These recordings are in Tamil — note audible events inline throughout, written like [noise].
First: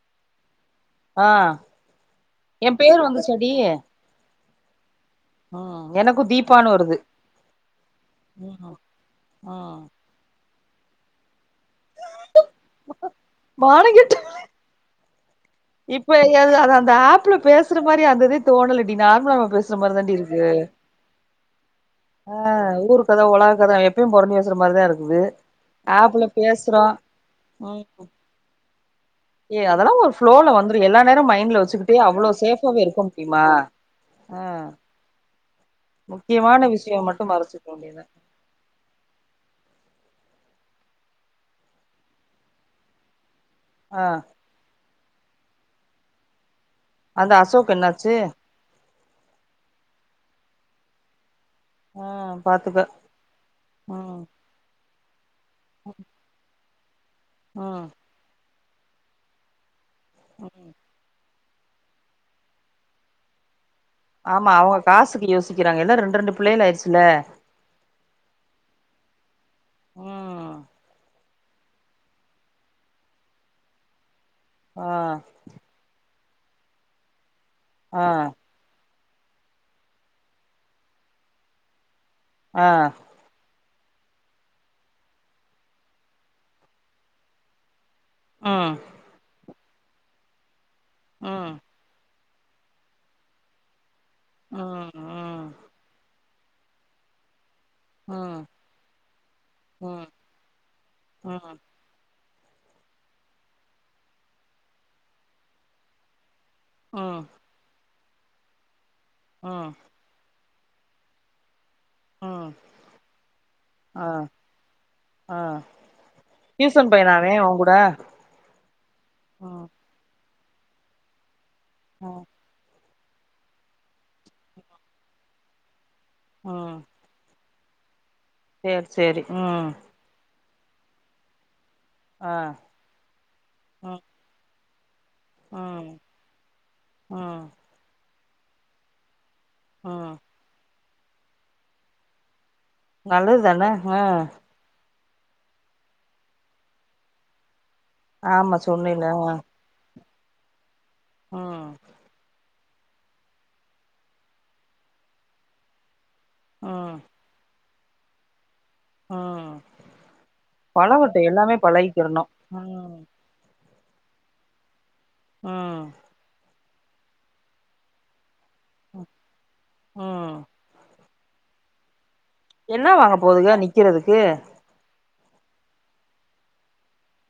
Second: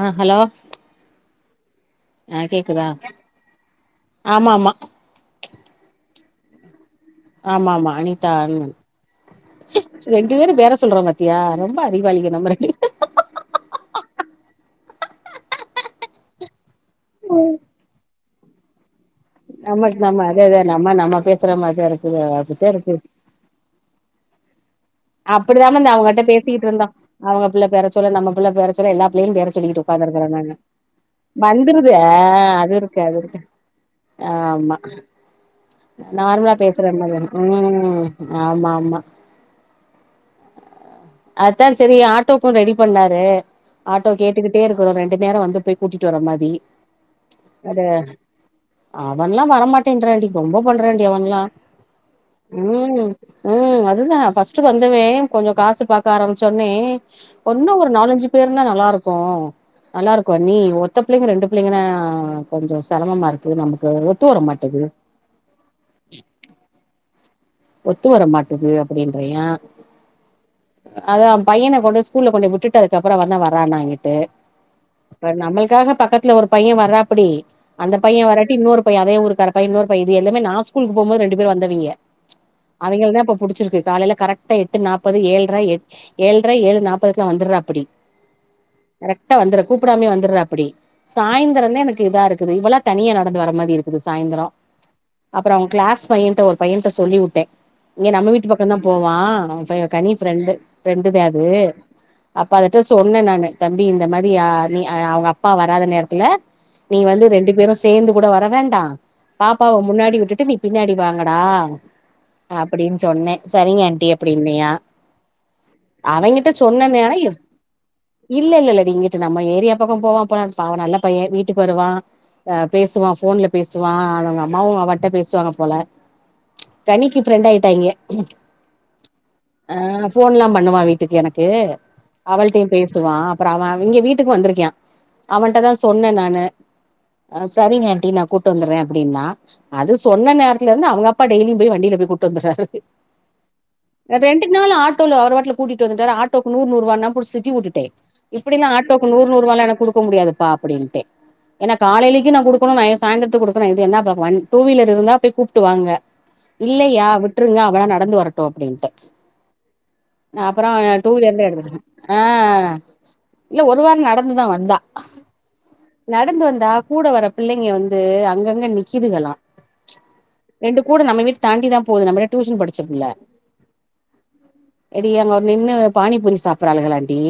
ஆ ஹலோ ஆ ஆ என் கேக்குதா பேர் வந்து செடி ஆமா ஆமா ம் எனக்கு தீபான்னு வருது ஆமா ஆமா அனிதா அண் ம் ம் ரெண்டு பேரு பேற சொல்றோ பத்தியா ரொம்ப அறிவாளிக நம்ம ரெண்டு மானங்கெட்டவலே இப்ப ஏ அது அந்த ஆப்ல பேசுற மாதிரி அந்ததே தோணலடினா நம்ம நம் அதே அதே நம்ம நம்ம பேசு சில மாரி ஆஹ ஊரு கத உலக கத எப்பயு பொறலி பேசறமாரி தா இருக் அப்படிதாமா இந்த அவங்ககிட்ட பேசிக்கிட்டு இருந்தோ அவங்க பிள்ள ம் பேற சொல்ல நம்ம பிள்ள பேறச்சொ இப்பவே எல்லாம் லீவு வேற ஏ சொல்லிகிட்டு அதெல்லா உட்காந்து ஒரு இருக்கறே ஃப்ளோல நானு வந்துரு எல்லா நேரோ மைண்ட்ல வந்துருது வச்சுக்கிட்டே ஆ அவ்ளோ அது சேஃபாவே இருக்கு இருக்க அது இருக்கு முடியுமா ஆ ஆமா நார்மலா முக்கியமான பேசுறிர விஷயோ மரி மட்டு மறச்சு வைக்க வேண்டியதா ம் ஆமா ஆமா அதா சரி ஆட்டோக்கு ரெடி பண்ணாரே ஆ ஆட்டோ கேட்டுக்கிட்டே இரு ஒரு ரெண்டு நேரோ வந்து போய் கூட்டிட்டு வர மாறி அத அசோக் என்னாச்சு அவன்லா வரமாட்டேன்றாண்டி ரொம்ப பண்றாண்டி அவன்ல்லா ஆ பாத்துக்க ம் ம் அதுதா பஸ் ந்தவே கொஞ்சோ காசு பாக்க ஆரமிச்சோன்னே ஒன்ணு ம் ஒரு நாலஞ்சு பேர் இன்னு நல்லா இருக்கு நல்லா இருக்கு நீ ஒத்த பிள்ளைங்க ரெண்டு பிள்ளங்கனா கொஞ்சோ சிரமமா இருக்குது நமக் ஆமா அவுங்க காசுக்கு யோசிக்கிறாங்க எல்லா ரெண்டு ரெண்டு புள்ளைங்களா ஆயிடிச்சுல்ல ஒத்து வர மாட்டது அப்பிடின்றயா ம் அதா பையன கொண்டு ஸ்கூல்ல கொண்டு விட்டுட்டு அதுக்கப்புறோ வேணா வரானா இங்கிட்டு ஆ அப் நம்மளுக்காக பக்கத் த்ல்ல ஒரு பைய வர்றாப்டி அந்த ஆ பைய வராட்டி இன்னொருப் இப்ப அதே ஊருக்காரப்பைய இன்னொரு பை இது எல்லாமே நா ஸ்கூலு போம்போது ரெண்டு பேர் வந்தவிங்க ஆ அவிங்களதா இப்ப புடிச்சிருக்கு காலையில கரெக்டா எட்டு நாப்பது ஏழுரை எ ஏழுரை ஏழு நாப்பதுக்குல்லா வந்தறாப்பிடி ம் கரெக்டா வந்துருக் கூப்பிடாமே வந்தறாப்பிடி ம் சாயந்திரதா எனக்கு இதா இருக் இது இவெல்லா தனியா நடந்து வர மாரி இருக் க்குது சாயந்திரோ ம் ம் அப்புறோ அவங் கிளாஸ் பையன் த்தோ ஒரு பையன் சொல்லிவுட்டே இங்க நம்ம ம் வீட்டு பக்கோதா போவா பை ம் கனி ஃப்ரெண்டு ஃப்ரெண்டுதே அது ம் அப்ப அதுட்ட சொன்னே நானு தம்பி இந்த மாரியா நீ அவுங்க அப்பா வராத நேரத்துல நீ ம் வந்து ரெண்டு பேரு சேந்து கூட வர வேண்டா ம் பாப்பாவ முன்னாடி விட்டுட்டு நீ பின்னாடி வாங்கடா ம் அப்பிடின் சொன்னே ஆ சரிங்காண்டி அப்பிடி இன்னையா ஆ அவங்கிட்ட சொன்னேனே டியூசன் நேர பையனா அவே உன் கூட இல்ல இல்லலடி இங்கிட்டு நம்ம ம் ஏரியா பக்கோ போவா போல பா நல்ல பைய வீ ட்டு வருவா ம் அ பேசுவா ஃபோன்ல பேசுவா அவன அவுங்க அம்மாவு அவட்ட பேசுவாங்க போல ம் கனிக்கு ஃப்ரெண்டாயி டாயிங்க சேரி சேரி ம் ஆ ஃபோன்ல்லா பா பண்ணுமா வீட்டுக்கு எனக்கு ஆ அவள்டையு பேசுவா அப்புறோ அவ அவிங்க ம் வீட்டுக்கு வந்திருக்கியா அவன்ட்ட தா ம் சொன்னே நானு ம் ஆ சரிங் ஆன்டி நா கூட்டு வந்துரே அப்டின்னா அது ம் சொன்ன நேரத்துல இந்து அப் அப்பா டெய்லியு போய் வண்டில போய் போட்டு வந்துறாரு நல்லது தானே ஹ ஆட்டோல அவ ஒருவட்டல கூட்கிட்டு வட்டாரு ஆட்டோக்கு நூர் நூறுவான் புடிச்சி திட்டி விட்டுட்டே ஆமா இப்டினு சொன்னில ஆட்டோக்கு நூறு ஆ நூறுவால எனக் குடு இப்ப முடியாதுப்பா அப்டின்னு தே ம் ஏனா காலேலக்கு நா குடுத் இப்பவு நா ஏ சாயந்தறத்து குடுக்கணு இது என்னா டூ வீலர் இருந்தா போய் கூப்ட்டு வாங்க ம் இல்லயா விட்டுருங்கப் இவலா நடந்து வரட்டு அப்டின்ட்டு ம் அப்பறம் பழகட்டு டூவிலர்ல எல்லாமே இருந்து எடுத்துக்கே பழகிக்கிறணு ஆ ம் இல்ல ஒரு வார நடந்துதா வந்தா ம் நடந்து வந்தா கூட வர பிள்ளைங்க வந்து அங்க அங்க நிக்கிதுங்கலா ச் ம் ரெண்டு கூட நம்ம வீட்டு தாண்டி தா போது நம்ளப் என்ன வாங்க போதுக நிக்கிறதுக்கு எடிய அங்க ஒரு நின்னு பானிப்பூரி சாப்பறாலுகலாண்டி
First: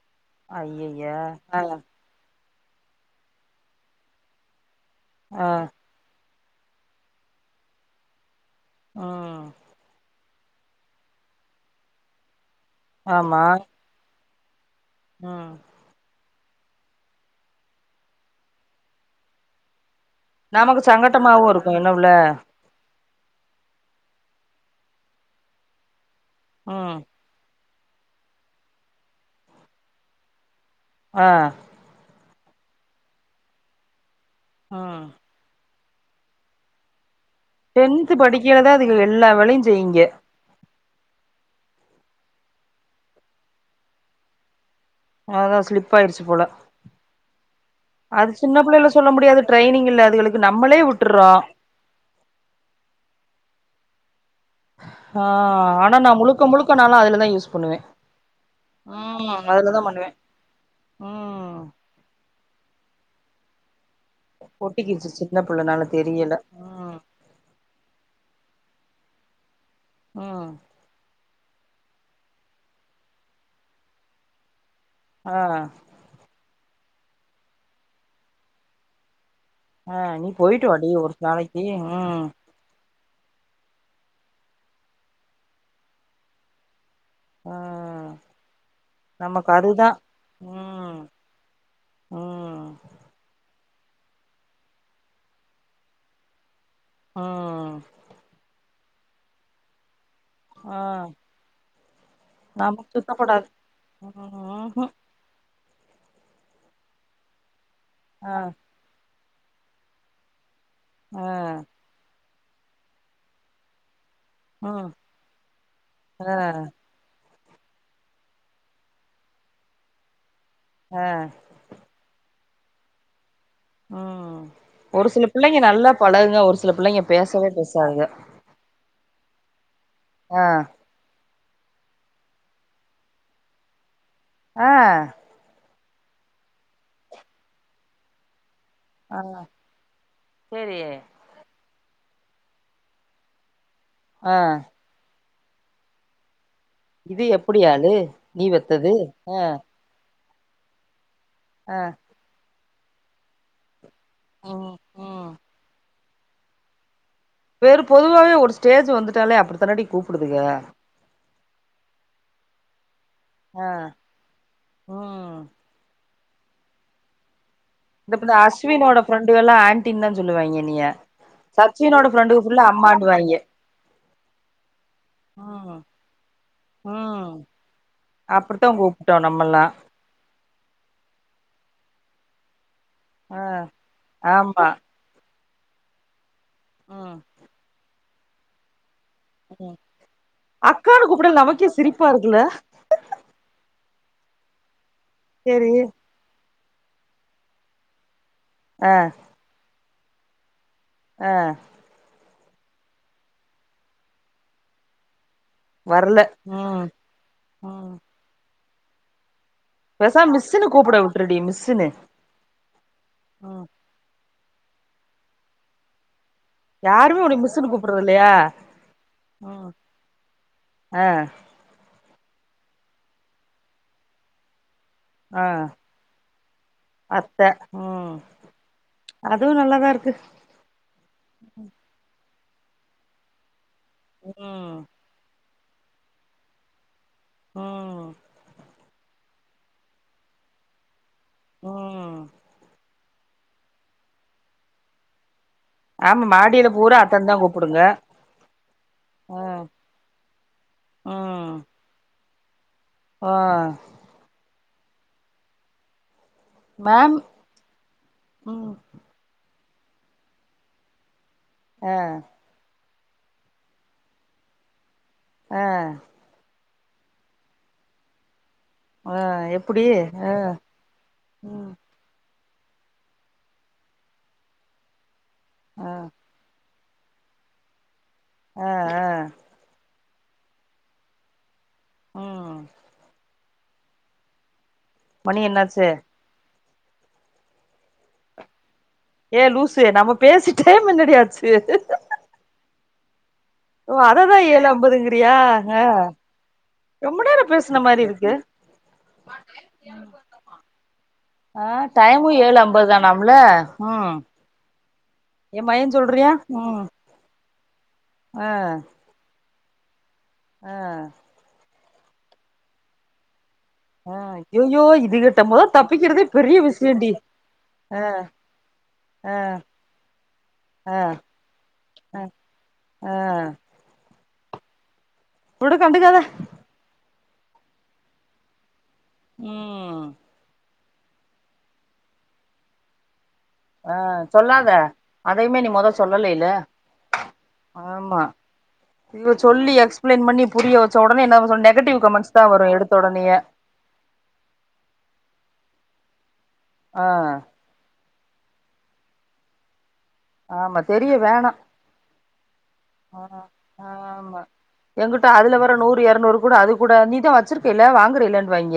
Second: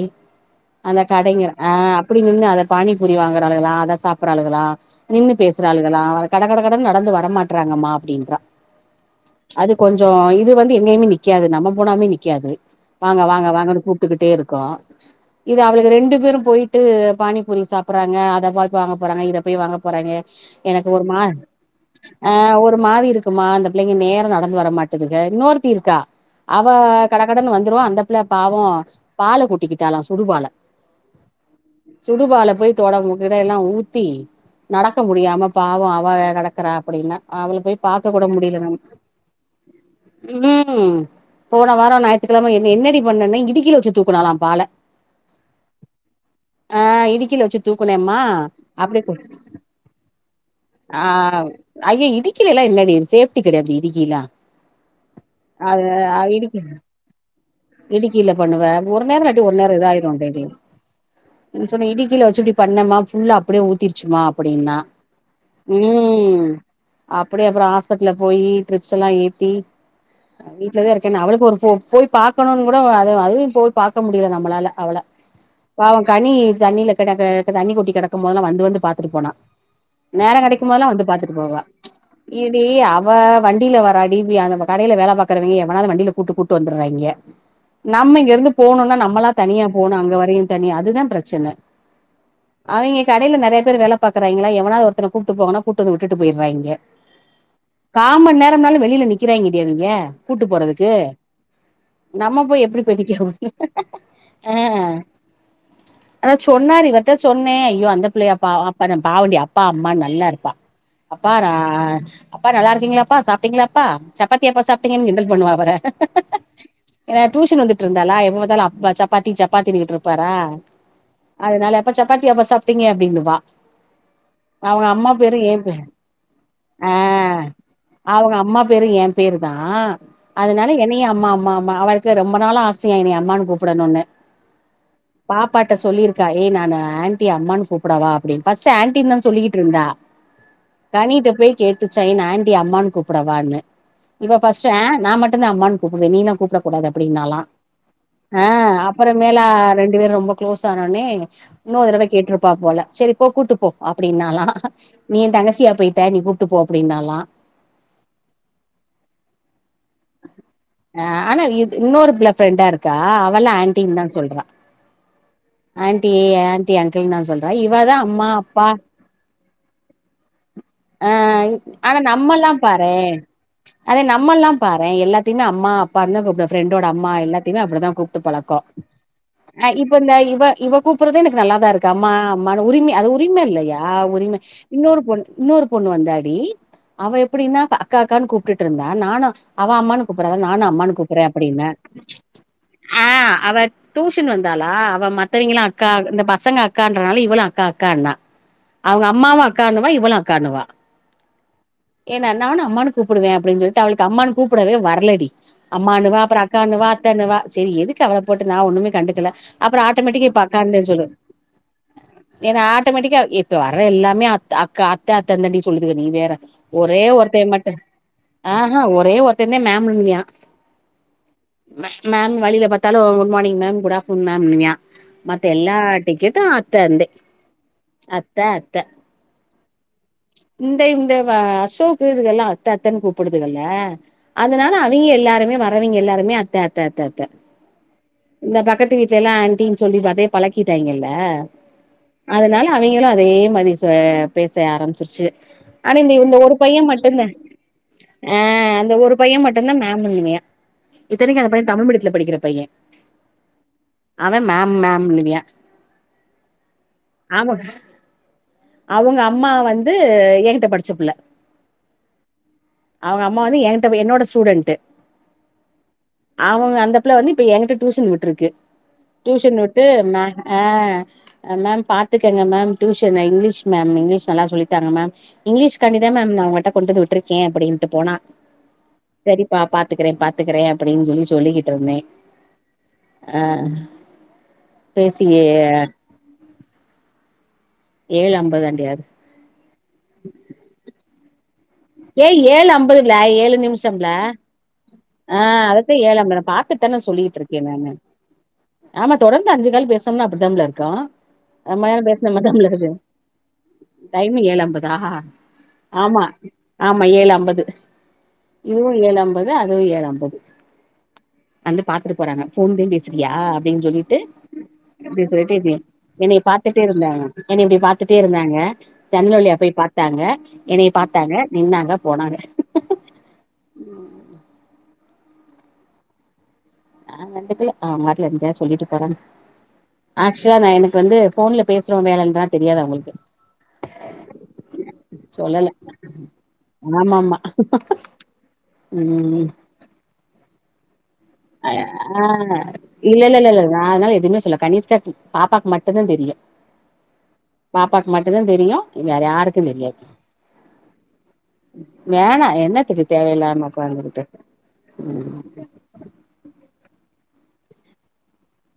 அந்த கடைங்க ஆ அப்டி நின்னத பானிபூரி வாங்குறளுகளா அதா சாப்பற ஆளுகளா நின்னு ஆ பேசுறாளுகலா கட கட கடனு நடந்து வரமாட்டேறாங்கம்மா அப்டின்றா ம் அது கொஞ்சோஇப் இது வந்து எங்கயுமே நிக்காது நம்ம போனாமே நிக்காது வாங்க ஆமா வாங்க வாங்கன்னு கூப்டுக்கிட்டே இருக் கா ம் இது அவளுக ரெண்டு பேரு போயிட்டு பானிபூரி சாப்பறாங்க அத பாக் வாங்க போறாங்க இத போய் வாங்க போறாங்க நமக்கு எனக்கு ஒரு மா சங்கட்டமாவு இருக்கு என்னவுல அ ஒரு மாரி இருக்கு க்குமா அந்த பிள்ளைங்க நேர நடந்து வர மாட்டுதுங்க இன்னொருத்தி இருக்கா அவ ம் கடகடன் வந் ந்துருவோ அந்த பிள்ள பாவோ பால கொட்டிக்கிட்டாலா சுடுபால ஆ சுடுபல போய் தொட முகிட எல்லா ஊத்தி நடக்க ம் முடியாம்ம பா அவ அவகடக்கற அப்பிடின்னா அவளுக் டென்த் படிக்கிலதா அதுக எல்லா வேலையு செய்யுங்க ம் போன வாரோ ஞாயித்துக்கிழம என்ன என்னடி பண்ணன இடிக்கில வச்சி தூக்குனலா பால அதா ஸ்லிப் ஆயிடிச்சி போல ஆ இடுக்கில வச்சு தூக்குனேம்மா அது சின்ன பிள்ளைல அப்டி சொல்ல முடியாது ட்ரெய்னிங் இல்ல அதுகளுக்கு நம்மளே விட்டறோ எ இல்லடி ஃசேப்டி கெடையாது இடிக்கிலா ஆ அத ஆனா நா முழுக்க இடுக்கி முழுக்க நாலா அதுலதா யூஸ் பண்ணுவே இடுக்கில பண்ணுவ ஒரு நேரோ ம் இல்லாட்டி ஒரு நேரோ அதுலதா இத பண்ணுவே ஆயிருடேடி ம் இன் சொன்ன இடிக்கில வச்சி பண்ணமா ஃபுல்லா அப்பிடியே ஊத்திரு சும்மா அப்பிடின்னா ஒட்டிக்கிச்சு சின்ன பிள்ளனால தெரியல ம் ம் அப்பிடியே அப்புறோ ஹாஸ்பிடல்ல போய் ட்ரிப்ஸ் எல்லா ஏத்தி ம் வீட்டுலத இருக்கேன் அவளுக்கு ஒரு ஃபோ போய் பாக்கணுன் கூட அத அதுவியு போய் பாக்க முடியல நம்மளால அவள ஆ பாவோ கனி தண்ணிலகிடக தண்ணி கொட்டி கெடக்கு போல்லா வந்து வந்து பாத்துட்டு போனா ஆ நீ போயட்டு வாடி ஒரு நாளைக்கி இடி அவ வண்டியில வராடி வி அந்த கடையில வேல பாக்கறவிங்க எவனாது வண்டியில கூட்டு கூட்டு வந்தறாயிங்க ம் நம்ம இங்க இருந்து போணுன்னா நம்மல்லா நமக்கு தனியா அதுதா போணு அங்க வரையு தனியா ம் அதுதா பிரச்சன ம் அவிங்க கடையில நெறைய பேர் வேல பாகக்குறாய்ங்களா எவனாது ஒருத்தன கூப்ட்டு போனங்கனா கூட்டு வந்து விட்டு போயிறாயிங்க ம் காமண் நேரம்னாலு வெள் ளில நிக்கிறாய்ங்கடி அவிங்க கூட்டு ஆ போறதுக்கு நம்ம போய் எப்பிடி நமக்கு பதிக்க சுத்தக்கூடாது அவுங்க ஆ ம்ஹூம் அத சொன்னார் இவர்ட்ட சொன்னே யோ அந்தப் பிள்ளையா ஆ பா அப்பன பாவண்டி அப்பா அம்மா நல்லா இருப்பா ஆ அப்பா நா அப்பா நல்லாருக்கீங்ளாப்பா? சாப்டீங்ளாப்பா? சப்பாத்தியாப்பா ம் சாப்டீங்கன் கிண்டல் பண்ணுவா அவர ஆ என டியூஷன் வந்துட்ருந்தாலா எப்ப பாத்தாலு அப்பா சப்பாத்தி சப்பாத்திகின்னுட் இருப்பாரா ஆ அதுனால அப்பா சப்பாத்தியாப்பா சாப் டிங்க அப்டின்னு வா ம் ஒரு சில புள்ளைங்க பேரு நல்லா பழகுங்க ஒரு சில ஆ பிள்ளைங்க பேசவே பேசாதுங்க அவுங்க அம்மா பேரு ஏ பேரு தா ஆ அதுனால என்னையு அம்மா அம்மா அம்மா அவ அழச்ச ரொம்ப நாளா ஆசையா என்னய அம்மான்னு கூப்புடனூனு ஆ ட்ட சொல்லியனருக்கா ஏ நானு ஆன்ட்டிய அம்மான்னு கூப்புடவா அப்பிடின் ஃபஸ்ட்டு ஆன்ட்டின்தா ஆ சொல்லிகிட்ருந்தா சேரி கனிட்ட பேய் கேட்டுச்சா ஏ நா‌ ஆன்ட்டிய அம்மான் கூப்புடவான்னு இவ ஃபஸ்ட்டு ஆ நா மட் டுந்தா அம்மான் கூப்டுவே நீலா கூப்புட கூடாது இது அப்டின்னாலா எப்டி ஆளு நீ ஆ வெத்தது ஆ அப்பறமேலா ரெண்டு பேர் ரொம்ப க்ளோஸ் ஆனோனே ஆ இன்னோர் தடவ கேட்ருப்பா போல செரிப்போ கூட்டு போ அப்புடின்னாலா ம் நீ எ ம் தங்கச்சியா போய் ட்ட நீ கூ ப்ட்டு போ அப்பிடின்னாலா வேறு பொதுவாவே ஒரு ஸ்டேஜு வந்துட்டாலே அப்டி தானடி கூப்டுதுக ஆ ஆனா இது இன்னோரு புள ஃப்ரெண்டா இரு க்கா அவளா ஆ ஆன்ட்டின் தா சொல்றா ம் ஆன் ட்டி ஆன்ட்டி அங்கிள் தா சொல் றா இவதா அம்மா அப்பா டுகல்லா ஆன்டின் தா சொல்லுவாய்ங்க என்னைய ஆ ஆனா சச்சினோட ஃப்ரெண்டுக நம்மல்லா ஃபுல்லா பாரே அம்மான்னுவாய்ங்க அதே நம்மல்லா பாரே எல்லாத்தையுமே அம்மா ம் அப்பான் தா கூப்டுவோ ஃப்ரெண்டோட அம்மா ம் எல்லாத்தைய்மே அப்டிதா கூப்ட்டு பழக்கொ அப்டித்தா கூப்ட்டோ நம்மல்லா ஆ இப்ப இந்த இவ இவ கூப்புறது எனக்கு நல்லாதாருக் அம்மா அம்மான்னு உரிமை அது உரிமை ஆ இல்லையா உரிமை ஆமா இன்னொரு பொண்ணு இன்னொரு பொண்ணு வந்தாடி அவ ம் எப்டின்னா அக்கா அக்கான்னு கூப்ட்டுட்டு இருந்தா நானும் அவ ம் அம்மான்னு கூப்பிடறாளே நானும் அம்மான்னு அக்கான்னு கூப்பறேன் கூப்டல நமக்கே அப்படினேன் சிரிப்பா இருக்குல்ல ஆ அவ டியூஷன் வந்தாளா மத்தவிங்களாம் சேரி அக்கா இந்த பசங்க அக்கான்றனால இவளும் அக்கா அக்கானா ஆ அவுங்க அம்மாவ அக்கான்னு இவளும் அக்கான்னுவா ஆ என்ன நானும் அம்மான்னு கூப்பிடுவேன் அப்டின்னு சொல்லி அவளுக்கு அம்மான்னு கூப்பிடவே வர்லடி அம்மான்னுவா வரல அப்பறம் ம் அக்கான்னுவா அத்தன்னுவா செரி ம் எதுக்கு அவள போட்டு நான் ஒன்னுமே கண்டுக்கல அப்புறம் ஆட்டோமேட்டிக்கா பேசாம இப்ப மிஸ்ஸுன்னு அக்கான்னு தான் கூப்ட சொல்லுவ விட்ருடி மிஸ்ஸுன்னு ஏன்னா ஆட்டோமேட்டிக்கா இப்போ ம் வர்ற எல்லாமே த அக்கா அத்த தாண்டி சொல்லுதுக நீ வேற ஒரே யாருமே உன்னைய ஒருத்தன் மிஸ்ஸுன்னு மட்டும் கூப்டறது இல்லையா ஆ ஒரே ஒருத்தன் மட்டும் தான் ம் மேம்ன்னுவான் ஆ மேம் மேம் வழியில பார்த்தாலும் good morning ma'am good afternoon மேம்பியான் ஆ மத்த எல்லா டிக்கெட்டும் அத்ததேன் அத்த ம் அத்த அத்த அதுவு நல்லாதா இருக்கு இந்த இந்த அசோக் இதுக்கெல்லாம் அத்த அத்தன்னு கூப்பிடுதுகல அதனால ம் அவிங்க எல்லாருமே வ யவிங்க எல்லாருமே அத்த அத்த அத் த ம் இந்த பக்கத்து வீட்டு எல்லாம் ஆண்ட்டின்னு சொல்லி அதே பழகிட்டாங்கில ஆ ம் அதனால அவிங் இங்க அதே மாதிரி சொ பே ச ஆரம்பிச்சிருச்சுக ஆனா ஆமா இந்த ஒரு மாடியில பையன் பூரா மட்டும் அத்தன்னு தான் தா கூப்புடுங்க ஆ அந்த ஒரு ஆ பையன் மட்டும் தான் மேம்பியான் இத்தனைக்கு அந்த ம் பையன் தமிழ் மீடியதுல படிக்கிற பையன் ஆ மேம் மேம் னுவியா மேம் ஆமா ம் அவுங்க அப் அம்மா வந்து எனங்கிட்ட படிச்சப்புள்ள ஆ அவங்க அம்மா வந்து என்கிட்ட என்னோட ஸ்டூடெண்ட் ஆ இந்தப்புல வந்து இப்ப என்கிட்ட டியூசன் விட்டுருக்கு ஆ டியூசன் விட்டு எப்டி மே ஆ ம் மேம் பாத்துக்கங்க ma'am tuition English ma'am English நல்லா சொல்லித்தாங்க மேம் இங்கிலிஷ் ஆ காண்டி மேம் நா உங்கட்ட கொண்டுக்கு விட்டுருக்கேன் அப்டின்ட்டு போனா ஆ ஆ சரிப்பா பாத் க்கிறே பாத்துக்குறே அப்டின் சொல்லிக் கிட்டு இருந்தேன் ம் ஆ மணி பேசியே என்னாச்சு ஏழு அம்பது தாண்டி லூஸ் நம்ம பேசி டைம் என்னடி ஆகு [unintelligible] ஏ ஏழு அம்பதுல ஏழு ஓ நிமிஷம்ல அததா ஏழு அம்பதுங்கிறியா ஆ அ ஏழ அம்பது நா பாத்துட்டு தானே ரொம்ப சொல்லிட்டு நேரோ இருக்கேன் பேசுன நானு மாரி இருக்கு ஆமா தொடர்ந்து அஞ்சு கால் பேசுனா அப்டித புல இருக்கும் ஆ ரெம்பா நேரம் டைமு பேசுனா மாரி ஏழு தாம் புல அம்பது தானாம்ல ம் டைமிங் ஏழ அம்பதா ஏ மகே சொல்றியா ம் ஏழு அம்பது ஆ உ ஏலம் அத அதுவு ஏழு அம்பது ஆ வந்து பாத்துட்டு போறாங்க போன்லயே பேசிரியா அப்டின் ஆ சொல்லிட்டு ஐயையோ அப்டின் இதுகிட்ட சொல்லிட்டி மொத இபஃய தப்பிக்கிறதே என்னை பெரிய பாத்துட்டே விஷயம்டி இருந்தாங்க என்ன இப்டி பாத்துட்டே இருந்தாங்க ஆ ஜன்னல வழியே போய் பாத்தாங்க என்னய ஆ பாத்தாங்க நின்னாங்க ஆ போனாங்க ஆ உடு கண்டுகாத நா கன்டுகல அவங்க பாட்ல என்னத்தயா சொல்லிட்டு ம் [unintelligible] அக்ச்வலி நா யனக் இப்ப வந்து ஃபோன்ல பேசுற வேலந்தா தெரியாது அவங்ளுக்கு ஆ சொல்லாத அதையுமே நீ சொல்லல முத சொல்லலல்ல ஆமாமா ஆமா இவ சொல்லி எக்ஸ்பிளைன் பண்ணி புரியோத் அய ஆ இல்ல இல்ல ஒடனேயே இல்ல இல்ல நா அதனால எதுமே சொல்ல கனிஷ்கா பாப்பாக்கு மட் ப்பதா தெரியு ஆ இதுதா தெரியு வேற யாருக்கு தெரியாது ஆமா தெரிய வேணா வேணா என்னதுக்கு ஆ தேவயில்லாம கொழந்தகிட்ட உ இரு எரநூறு கூட அது கூட நீதா வச்சிர்க்கல்ல வாங்குறீல இல்லன்வாங்க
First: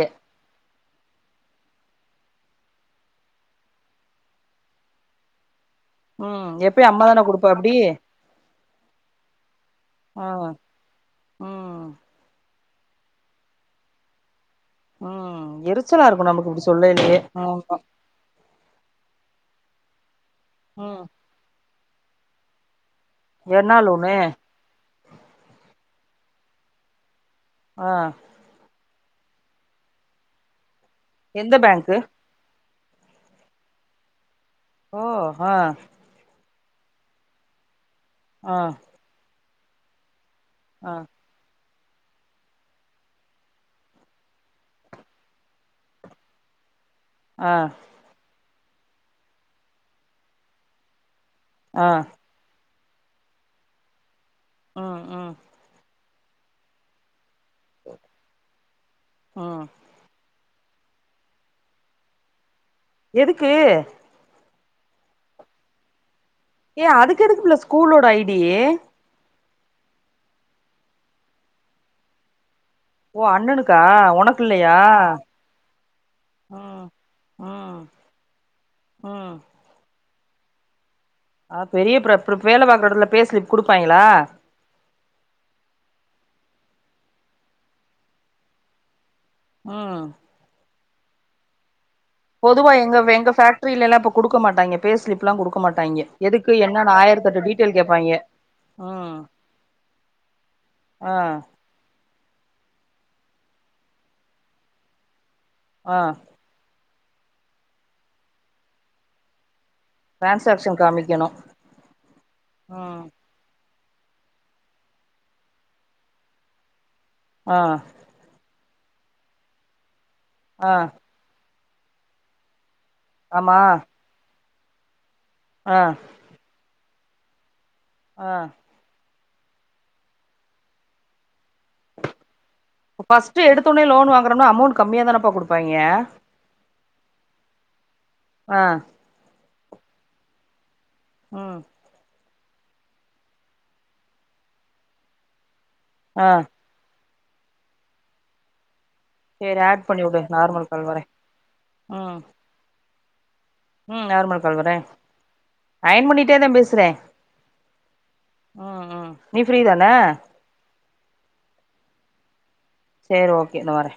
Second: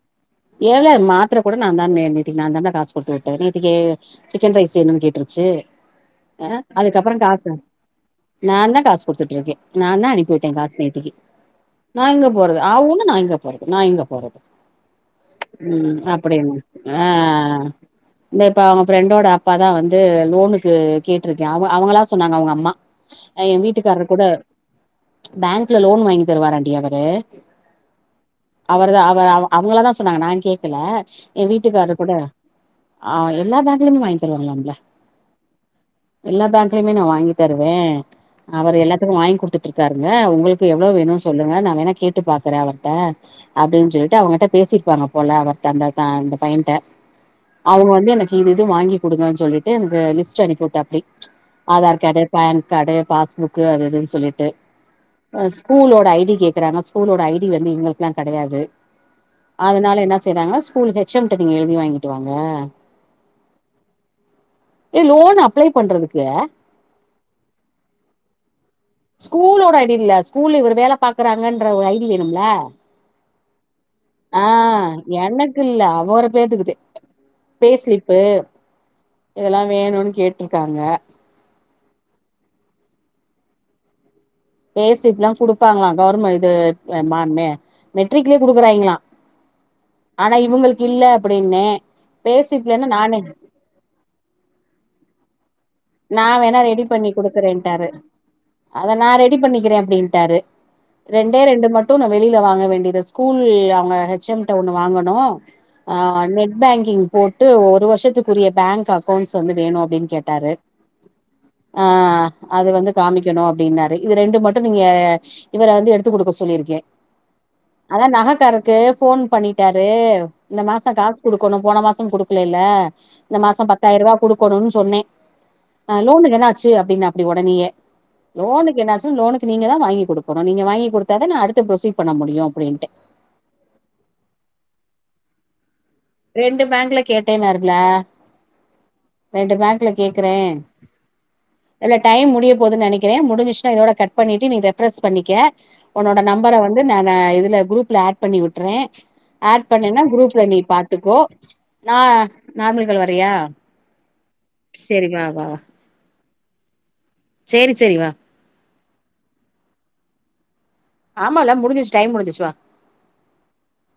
ஏள மாத்ர கூட நா தா மே நேத்கி நா தா புஃள காசு கொடுத்து விட்டே நேத்கி சிக்கன் ரைஸ் வேனுனு கேட்ர்சி அ ம் எப்பயு அம்மா அதுக்கப்பற தான குடுப்பா காசு அப்டி நா தா காசு குடுத்துட்ர்க்கே நா தா ஆ அனுபிவுட்ட காசு நேத்திக்கி ம் நா இங்க போறது ஆ ஊன்னு நா இங்க போறது நா இங்க போறது ம் உ எரிச்சலா இருக்கு நமக்கு அப்டின்ன இப்டி ஆ சொல்லைலயே ஆமா இந்த இப்ப அவங்க ஃப்ரெண்டோட அப் ப்பாதா வந்து வெல் லோனுக்கு ம் கேட்ருக்கே ஆவ அவ்ங்களா சொன்னாங்க அவ்ங்க அம்மா எ என்ன வீட்டுக்காரர் லோனு கூட பேங்க் த்ல லோன் வாங்கி தருவாராண்டி அவரு ஆ அவர் தா அவ அவ அவ்ங்கள தா சொன்னாங்கா நா கே க்கல எ எந்த வீட்டுக்கார பேங்க்கு கூட ஆ எல்லா பேங்லமே வாங் தருவங்லாம்ப்ள ஓ ஆ எல்லா பேங்க் இதுலயுமே நா வாங்கி தருவே ஆ அவர் எல்லாத்துக்கு வாங்கி குடுத்துட் த்துருக்காருங்க அவ்ங்க ளுக்கு எவ்ளோ ஆ வேணு சொல்லங்க நா வேனா கேட்டு பாக்கறே அவர்ட்ட அப்டின்னு சொல்லிட்டு அவங் கிட்ட பேசி இருப்பாங்க போல அவர் தந்த அந்த பையன்ட்ட ஆ அவுங்க வந்து எனக்கு இப் இது இது வாங்கி குடுங்க சொல்லிட்டுக்கு அந்த லிஸ்ட் அனுப்பிவிட்டாப்படி ஆ ஆதார் காடு பேன் கடைய பாஸ்புக் அது இதுன்னு சொல்லிட் டு ம் ம் ஸ்கூலோட ஐ இப்டி கேக்குறாங்க ஸ்கூலோட ஐ டி வந்து எங்களுக்கெல்லா கெடையாது ம் அதனால என்ன செய்றாங்கனா ஸ்கூல் ஹெச் எம் ட்ட நீங்க எழுதி வாங்கிட்டு வாங்க எதுக்கு ஏ லோன் அப்ளை பண்றதுக் ஏ அதுக்கு எதுக்கு புள்ள ஸ்கூலோட ஐ டி கூலோட ஐ டி இல்ல ஸ்கூல்ல இவர் வேல பாக்குறாங்கன்ற ஒரு ஐ டி வேணும்ல ஓ அண்ணனுக்கா உனக்கு ஆ இல்லையா எனக்கு இல்ல அவற பேத்துக்குது ம் பே ம் சிலிப்பு ம் இதெல்லா வேணுனு கேட் இருக்காங்க ஆ பெரிய பிரிப் பிரிப் வேல பாக்கற எடத்துல பே ஸ்லிப் குடுப்பாங்களா பே சிலிப் ல்லா குடுப்பாங்களா கவர்மெண்ட் இது மெட்ரிக்லே குடுக்குறாயங்களா ஆ இல்ல அப்டின்னே பே பொதுவா ஸ்லிப்லனா எங்க நானு எங்க பேக்ட்ரியிலல எல்லா இப்ப குடுக்க மாட்டாங்கே பே ஸ்லிப் ளா குடுக்க மாட்டாங்கே நா வேணா ரெடி பண்ணி குடுக்குறேன்ட்டாரு கேப்பாய்ங்க அத நா ம் ரெடி பண்ணிக்கிறே அப்டின்ட்டாரு ஆ ரெண்டே ரெண்டு மட்டு வெளியில வாங்க வேண்டியது ஸ்கூல் அவுங்க ஹெச் எம் ஒண்ணு வாங்கனு ஆ நெட் பேங்கிங் போட்டு ஒரு வருஷத்துக்குரிய பேங்க் அக்கௌண்ட்ஸ் வந்து வேணு அப்டின்னு கேட்டாரு டிரான்சாக்ஷன் காமிக்கணு ஆ அது வந்து ம் காமிக்கணு அப்டின்னாரே இது ரெண்டு மட்டு நீங்க இவர வந்து எடுத்து குடுக்க சொல்லியிருக்கே ஆ அதா நகக்காரு க்கு போன் பண்ணிட்டாரு இந்த ஆ மாச காஸ் குடு க்கோன்னு போன மாசோ குடுக்கலில்ல இந்த ஆமா மாசோ பத்தாயிரூவா குடு கோணுன் சொன்னே ஆ அ லோன்னுக் என்னா ஆச் ச்சி அப்பிடின்னாப்பிடி உடனியே ஆ லோன்க்கு என்னாச்சி லோனுக்கு நீங்கதா வாங்கி குடுக்கனு நீங்க வாங்கி குடுத்தாத நா அடுத் பஸ்ட் எடுத்தோன்னே லோன் வாங்குறோம்னா அமௌண்ட் கம்மியா தானப்பா குடு ப்பாயிங்க ரெண்டு பேங்க்ல கேட்டேனாருல்ல ஆ ரெண்டு பேங்குல கேக்குறே ம் இல்ல டைம் மு டிய போதுன் நெனைக்கிறே முடிஞ்ச்சா இதோட கட் பண்ணிட்டு நீ ரெஃப்ரஸ் பண்ணிக்க உன்னோட ஆ நம்பர வந்து நான் நா இதுல குரூப்ல அட் பண்ணி விட்றே சேரி ஆட் பண்ணிவுடு நார்மல் கால்வரே ஓ நா நா மல் கால் வரியா ம் நார்மல்க்கால் வரே சேரி வா வா வா அயன் பண்ணி ட்டேதா பேசுறே சேரி சேரி வா ம் ம் நீ ஃபிரீதான ஆமால்ல முடிஞ்சிச்சி டைம் முடிஞ்சிச்சி வா சேரி ஓகே நாவறே